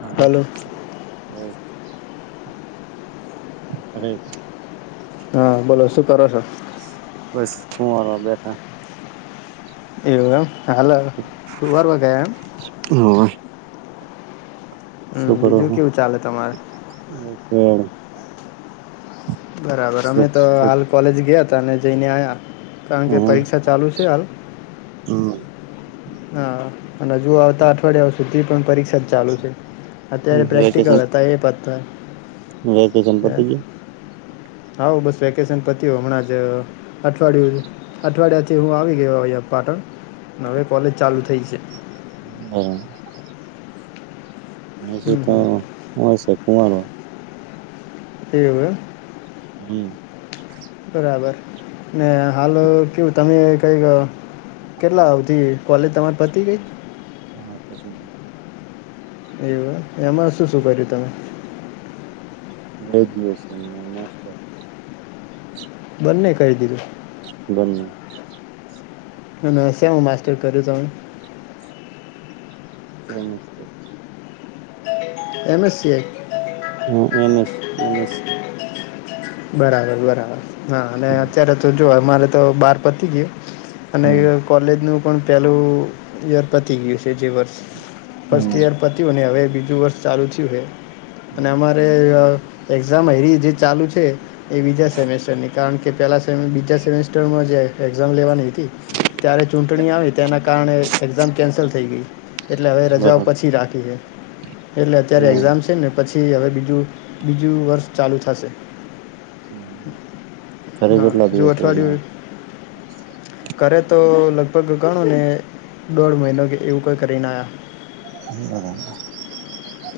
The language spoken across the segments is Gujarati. હા હલો અરે હા બોલો શું કરો છો? બસ શું આવ બેઠા. એવું એમ હાલો શુંરમાં કયા એમ. હ હમ શું કરો બીજું કેવું ચાલે તમારે [unintelligible] બરાબર અમે સુપ તો સુપ હાલ કોલેજ ગયા હતા અને જઈને આવ્યા કારણ કે એમ પરીક્ષા ચાલુ છે હાલ હમ હા અને હજુ આવતા અઠવાડિયા સુધી પણ પરીક્ષા જ ચાલુ છે અત્યારે પ્રેક્ટિકલ વેકેશન હ. તા એ પત્યા. વેકેશન પતી ગયું? હાવ બસ વેકેશન પતયુ હો હમણાં જ અઠવાડિયું અઠવાડિયાથી હું આવી ગયો અહીંયા પાટણ ને હવે કોલેજ ચાલુ થઈ છે. હમમ. હમ નિશિત હમ હશે કુંમાર એવુ એમ હમમ. બરાબર ને હાલ અવે કેવું તમે કઈક કેટલા અવધી કોલેજ તમારે પતી ગઈ. હા પતી ગઈ. એવું એમાં શું શું કર્યું તમે. ગ્રેજ્યુએશન ને માસ્ટર બંને કરી દીધું. બને અને સેમાં માસ્ટર કયુ તમે? [unintelligible] એમ એસ સીઆય હા એમસ, એમસ સી બરાબર બરાબર હા અને હમ અત્યારે તો જો અમારે તો બાર પતી ગયું. અને કોલેજ નું પણ પેલું યર પતી ગયું છે જે વર્ષ ફર્સ્ટ હમ યર પત્યું ને હવે બીજું વર્ષ ચાલુ થીયું હે. અને હમ અમારે એક્ઝામ એવી જે ચાલુ છે એ બીજા સેમેસ્ટરની કારણ કે કે પહેલાં સેમ, બીજા સેમેસ્ટરમાં જે એક્ઝામ લેવાની હતી ત્યારે ચૂંટણી આવે તેના કારણે એક્ઝામ કેન્સલ થઈ ગઈ. એટલે હવે રજાઓ બરાબર પછી રાખી હે એટલે અત્યારે હમ એક્ઝામ છે ને પછી હવે બીજું, બીજું વર્ષ ચાલુ થશે. ઘરે હા કેટલા જો દિવસ રહીને અઠવાડિયુ કરે તો લગભગ ગણો ને દોઢ મહિનો એવું કઈ કરી ને આયા. હમમ.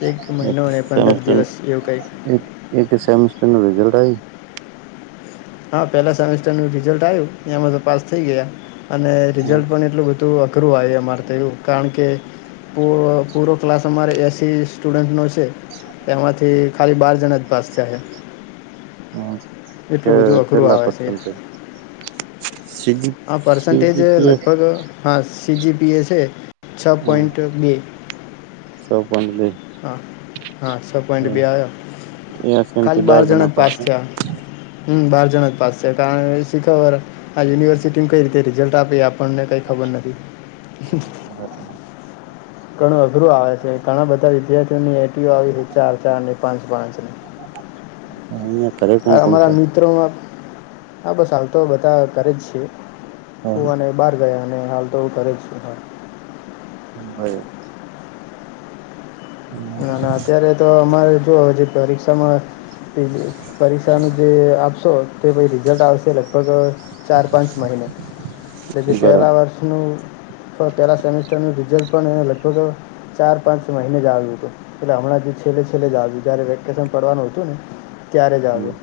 એક મહિનો ને પંદર દિવસ એવું કઈ. એક એક સેમિસ્ટર નું રિઝલ્ટ આયુ. હા પેલા સેમેસ્ટર નું રિઝલ્ટ આયું એમાં તો પાસ થઈ ગયા અને આવ્યું રિઝલ્ટ પણ એટલું બધું થોડું અઘરું આયુ અમારે તો એવું કારણ કે પૂરો ક્લાસ અમારે એસી સ્ટુડન્ટ નો છે એમાંથી ખાલી બાર જણા જ પાસ થીયા હે. હા કે બધું અઘરું કેટલા આવે છે પર્સેન્ટેજ સીજી આ પર્સન્ટેજ સીજીપીએસ લગભગ હા સી જીપી એ છે છ હા પોઈન્ટ બે. છ પોઇન્ટ બે હા હા છ પોઈન્ટ બે આવ્યા એ સેમ થી ખાલી બાર જણા જ પાસ પાસે થીયા. હમમ બાર જણા જ પાસ થીયા કારણ કે શીખવવા વાળા આ યુનિવર્સિટી નું કઈ રીતે રિઝલ્ટ આપે એ આપણને કઈ ખબર નથી. [unintelligible] ઘણું અઘરું આવે છે ઘણા બધા વિદ્યાર્થીઓની એટીઓ આવી છે ચાર, ચાર ની પાંચ, પાંચ. હા અહં ઘરે કોણ કોણ અમારા છે મિત્રોમાં આ બસ હાલ તો બધા ઘરે જ છ હું અને બહાર ગયા અને હાલ તો હું ઘરે જ હા [unintelligible] ના ના અત્યારે તો અમારે જો જે પરીક્ષામાં પરીક્ષાનું જે આપશો તેવુ રિઝલ્ટ આવશે લગભગ ચાર પાંચ મહિને ને જે બરાબર પેલા વર્ષ નું પહેલાં સેમેસ્ટરનું રિઝલ્ટ પણ લગભગ ચાર પાંચ મહિને જ આવ્યું હતું. એટલે હમણાં જે છેલ્લે છેલ્લે જ આવ્યું જયારે વેકેશન પડવાનું હતું ને ત્યારે જ હમ આવ્યું.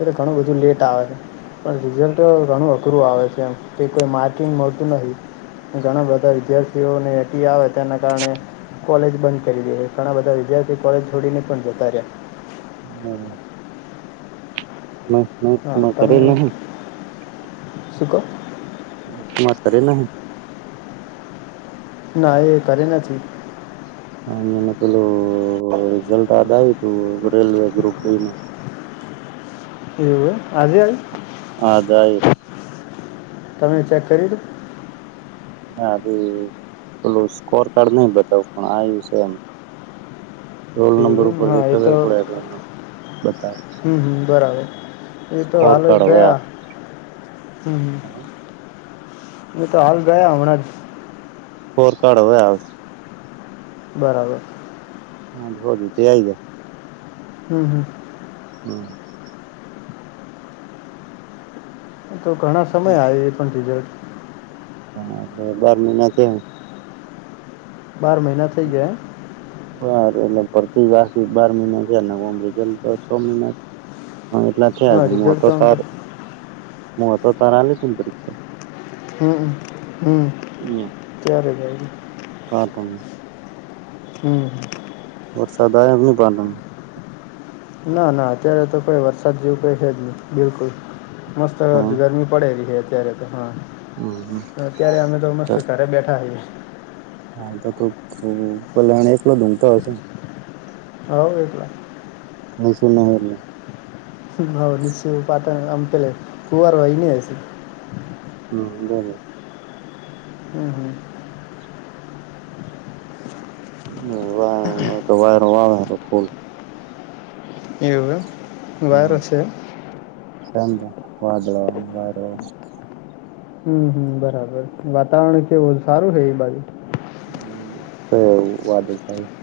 અરે ઘણું બધું લેટ આવે છે. પણ રિઝલ્ટ ઘણું અઘરું આવે છે એમ તે કોઈ માર્કિંગ મળતું નથી. ઘણા બધા વિદ્યાર્થીઓને અટી આવે તેના કારણે કોલેજ બંધ. કરી દે ઘણા બધા વિદ્યાર્થી કોલેજ છોડીને પણ જતા રહ્યા. [unintelligible] [inaudible] હા તમે ઘરે નહી શું કો. માત કરેલા હે ને. ના એ ઘરે નથી. અ એને પેલું રિઝલ્ટ આજ આવ્યું તું રેલવે ગ્રુપ ડી નું. એવું હે આજે આવ્યું. હા આજ આયુ. તમે ચેક કર્યું તું. હ ભી પેલું સ્કોર કાર્ડ નઈ બતાવ પણ આ્યું છે એમ. રોલ નંબર હા ઉપરથી એ ખબર તો પડે રોલ નંબર બતાવે હમ હમ બરાબર. એતો સ્કોર હાલ જ કાર્ડ હવે ગયા હમ. એ તો હાલ ગયા હમણા જ. સ્કોર કાર્ડ હવે આવશે. બરાબર. હા હોદું આઈ જાય. હમ હમ. હમ. તો ઘણા સમય આયુ એ પણ રિઝલ્ટ. હા એટલે બાર મહિના થયા. બાર મહિના થઈ ગયા એમ. બાર એટલે ભરતી પાછી બાર મહિના છે ઓમ એટલે રિઝલ્ટ તો છ મહિના. હા એટલા થયા હા છે હું રિઝલ્ટ તો આમ તાર હું તો તાર આલી તી ને પરીક્ષા. હમ હમ. [inaudible] ત્યારે જ આલી. કો તમી. હમ. વરસાદ આયો ને હું પાટણ. ના ના અત્યારે તો કઈ વરસાદ જેવું કઈ છે જ નહી બિલકુલ. મસ્ત ગરમી પડેલી હે અત્યારે તો હા. હમ. અત્યારે અમે તો મસ્ત ઘરે બેઠા હઈશ. હાલ તો તું પલાણે એકલો ઘૂમતો હશે ને. હ વટલા. નહી શું નાને. હ નિશ્ય પાતા આમકેલે ખુંર વાઈને હ છે. હમ બર. હમ હમ. હવા. [unintelligible] તો વાર વાર ખોલ. એવુ એમ વારો છે એમ. રંદ વાદળા ને વારો. હમ હમ બરાબર વાતાવરણ કેવું સારું છે એ બાજુ. [unintelligible]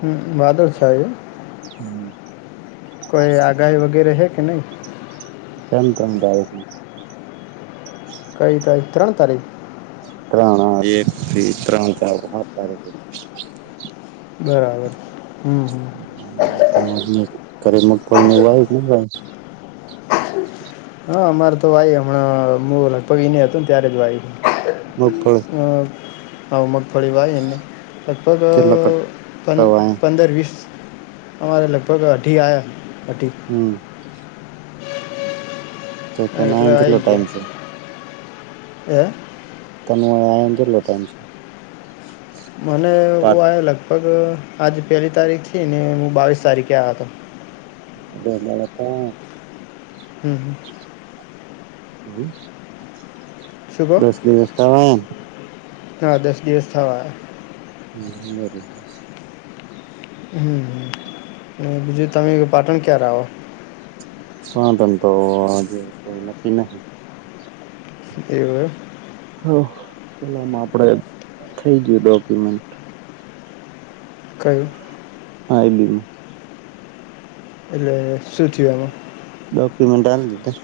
હમ્મ વાદર છે આજે. હમ્મ. કોઈ આગાહી વગેરે હે કે નહી? [unintelligible] કઈ તારીખ ત્રણ તારીખ ત્રણ એકથી ત્રણ ચાર સાત બરાબર. હમ હમ તમારને ઘરે મગફળ ને એવું આવ ને ભાઈ [inaudible] હા અમારે તો વાઈ હમણાં હ લગભગ ઈને હતું ને ત્યારે જ વાય. [unintelligible] આવું મગફળી વાય એને લગભગ કેટલા કટ્ટા વાય પંદર વીસ. અમારે લગભગ અઢી આયા અઢી. હમ્મ. તો તને એટલે આયાને કેટલો આવી ગયા. ટાઈમ છે [unintelligible] મને ઓ પાંચ આ લગભગ આજે પહેલી તારીખથી ને હું બાવીસ તારીખે આ હતો. બ લ તો [unintelligible] હમ હમ. હમ શું કહો દસ દિવસ તમે હા દસ દિવસ થવા આયા. હમ હમ અને બીજું તમે પાટણ ક્યારે આવો. પણ તન તો આજ કોઈ નક્કી નહી. એવું હે. હા પેલાં મા આપડે થઇ ગયું ડોક્યુમેન્ટ કઈ. આ બી યુ ફ. એટલે શું થયું આમાં. ડોક્યુમેન્ટન્ટ આલ દિધા.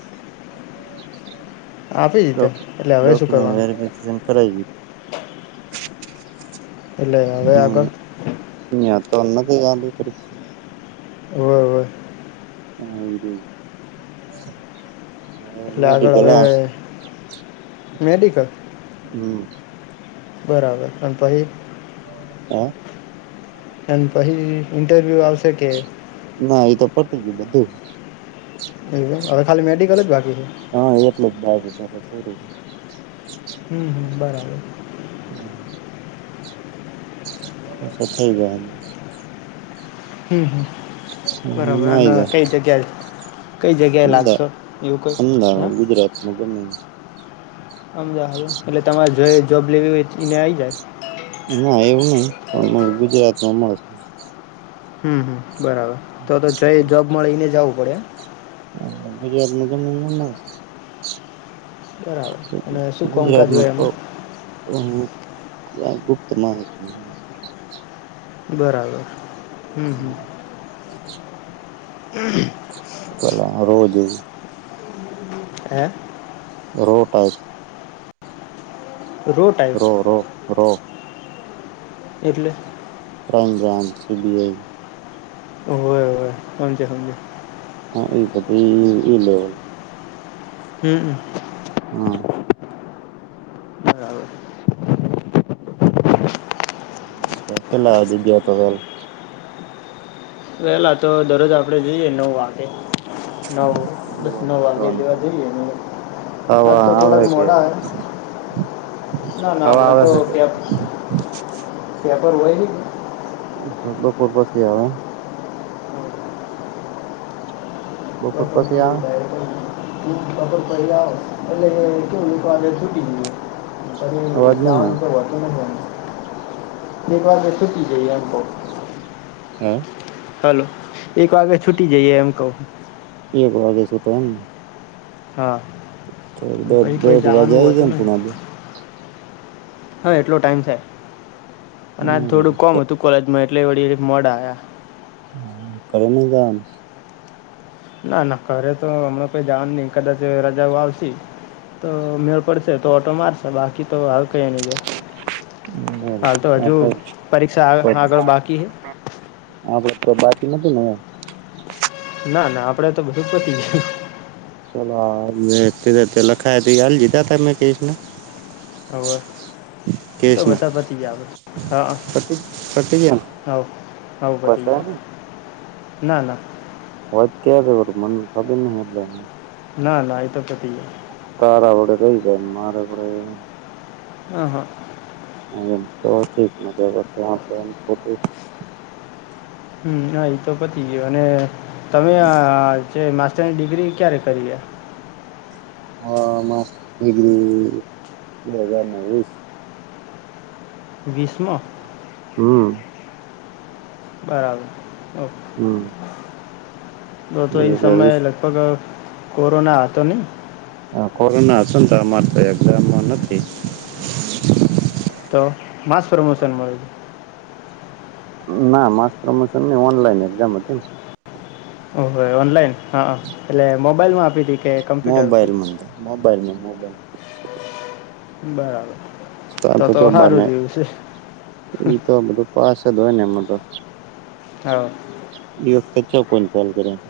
આપી દીધો ડોક એટલે હવે શું ડોક્યુમેન્ટ કરવાનું વેરિફિકેશન કરાયું. એલે હવે આગળ હીયા તો તો ગયા પ હોવે હોવે. હાજી. હ એટલે આગળ હવે મેદીકલાસ મેડિકલ હમ. બરાબર પણ પહી. હો. અન પછી ઇન્ટરવ્યુ આવશે કે. ના એતો પટી ગયું બધું. હવે ખાલી મેડિકલ જ બાકી છે. હા એટલું જ બાજુ પછે પૂરું. હમ બરાબર. હમ. કથે જાવ. હમ હમ બરાબર એમાં અને આઈ જાય કઈ જગ્યા જ. કઈ જગ્યાએ લાગશે એવું કઈ હ. મુખમ [inaudible] અમદાવાદ એટલે તમારે જો જોબ લેવી હોય એને આવી જાય. ના એવું નય પણ ગુજરાતમાં મળશે. હમમ હમમ બરાબર તો તો જઈ જોબ મળીને જવું પડે એમ. હા [unintelligible] બરાબર અને શું ગુજરાત કોમકાજ માં હોય તો એમાં હા ત્યાં ગુપ્ત માહિતી બરાબર. હમ હમ શું? [inaudible] અલા રોજ એ હે, રો ટાઈપ રો ટાઈપ રો-રો-રો એટલે? રામ રામથી બીયે ઓવે ઓવે, પણ તે હમજે હા એ ત પહી ઈ લેવ હમમ. હા. બરાબર પેલા વિડીયો કરવાનું વેલા તો દરરોજ આપડે જઈએ નવ વાગે નવ બસ નવ વાગે લોન પર જેવા જઈએ ને આજ ખાવા તો આવે થોડાક કે મોડા હે ના ના ખાવા અમણાં તો આવે છે કયાર ત્યાં કોઈ હોયની કા બપોર પસી આવે એમ. [inaudible] હા બપોર પછી આવે બપોર પસી આવા એટલે કેવું એક વાગે છૂટી જીએ. પહી અવાજ નહી દાન આવતો તો લેવાનુ. એક વાગે છૂટી જઈએ એમ બપોરે હે, હલો. એક વાગે છૂટી જઈએ એમ કવ. એક વાગે છૂટો એમ ને હા તો દોઢ પહી કઈ દોઢ વાગે જાવાનું આવી જાય હોતું ને નહી. પુણા બે હા, એટલો ટાઈમ છે અને આ થોડું કોમ અતું કોલેજમાં એટલે વળી મોડા આયા. હા, ઘરે ની જાવાના. ના ના ઘરે તો અમણાં કોઈ જાવા ના ની કદાચ રજાઓ આવશે. તો મેળ પડશે તો ઓટો મારશે બાકી તો હાલ કઈ ની જાય. હાલ તો હજુ પરીક્ષા આ આગળ બાકી હૈ. આપડે તો બાકી નોતું ને [inaudible] ના ના આપડે તો બધું પતી‌ ગીયું. ચલો હાલ મે કીધા તે લખાયા તે હાલ લીધા તમે તે રીતના હવે, એ તો કેસને બધા પતી ગીયા હવે, હા. પતિ પતિ ગયા હઉ, હઉ, પતી કશે ગીયું, નહી ના ના. વાત કયારે કરુ મન ખબર નો મલે હે. ના ના એતો પતી ગીયા. તારા વગર રહી જાય મારા પર આવે હા હા. હા, એમ તો ઠીક નેતો રસ્તે આપણે એમ ખોટું હમમ, હા એતો પતી ગીયો અને તમે આ આ જે માસ્ટરની ડિગ્રી ક્યારે કરીએ. હા, માસ્ટર ડિગ્રી બે હજાર ને વીસ વીસ મ હમ્મ બરાબર, ઓક હમ્મ તો તો એ સમયે વીસ લગભગ કોરોના હતો ને હ, કોરોના અતો ને ત અમારે ત એક્ઝામમો નથી. તો માસ પ્રમોશન મળ્યુ ના માસ પ્રમોશન ન ઓનલાઈન એક્ઝામ હતી ને ઓ હો ઓનલાઈન હા એટલે મોબાઈલ માં આપી હતીી કે કમ્પ્યુટર મોબાઈલમાં મોબાઈલમાં મોબાઈલ બરાબર તો જો સારું બને રહ્યું છે તો બધું પાસ જ હોય ને એમાં તો હ એ વખત ચો કોને ખ્યાલ કર્યા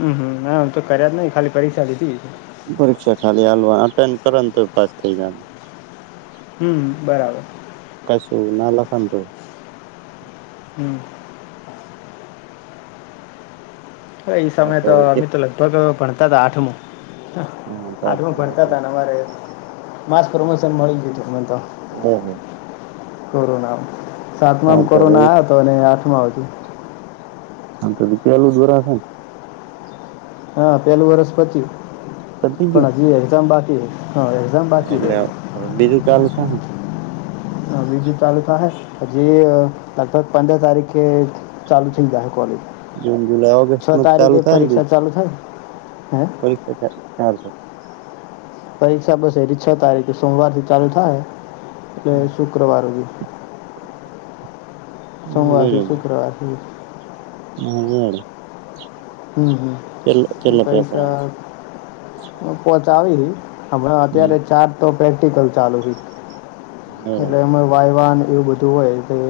હમ હમ હમ તો કર્યા જ નહિ ખાલી પરીક્ષા લીધી પરીક્ષા ખાલી હાલવા અ કર ને તો પાસ થઈ જ હમ બરાબર કશું ના લખ તો હમ્મ હવે એ હા સમય તો હવે અમે એક તો લગભગ ભતા હતા આઠમ હા ત હા આડું ભણતા તને અમારે માસ પ્રમોશન મળી ગયું તું તને તો હ, હ કોરોના સાતમાંમ તો હવે કોરોના એક આવયો હતો અને આઠમાં હતુ. અને તોી પેલું જ બરા હશે ને હા પેલું વરષ પચી પતી ગયું પણ હજી એક્ઝામ બાકી એક્ઝામ બાકી એટલે રહે બીજું ચાલ થને વિીજુ ચાલુ થાય પ જેી લગભગ પંદર તારીખે ચાલુ થઇ ગાય કોલેજ જૂન જુલાઈ છ ઓગસ્ટ માં ચાલુ તારીખે થાય ને પરીક્ષા બીજું ચાલુ થાય. હે પરીક્ષા ચ ચશે પરીક્ષા બસ એથી છ તારીખે સોમવાર થી ચાલુ થાય એટલે શુક્રવારથી, બરોબર સોમવારથી હા શુક્રવારથી [unintelligible] હમ, કેટલા હમ કેટલા પેપર પૈસા આવે પોચ આવીીી હમણા અત્યારે ચાર તો પ્રેક્ટિકલ ચાલુ હ બરાબર એટલે એમાં વાય, વાન એવું બધું હોય કે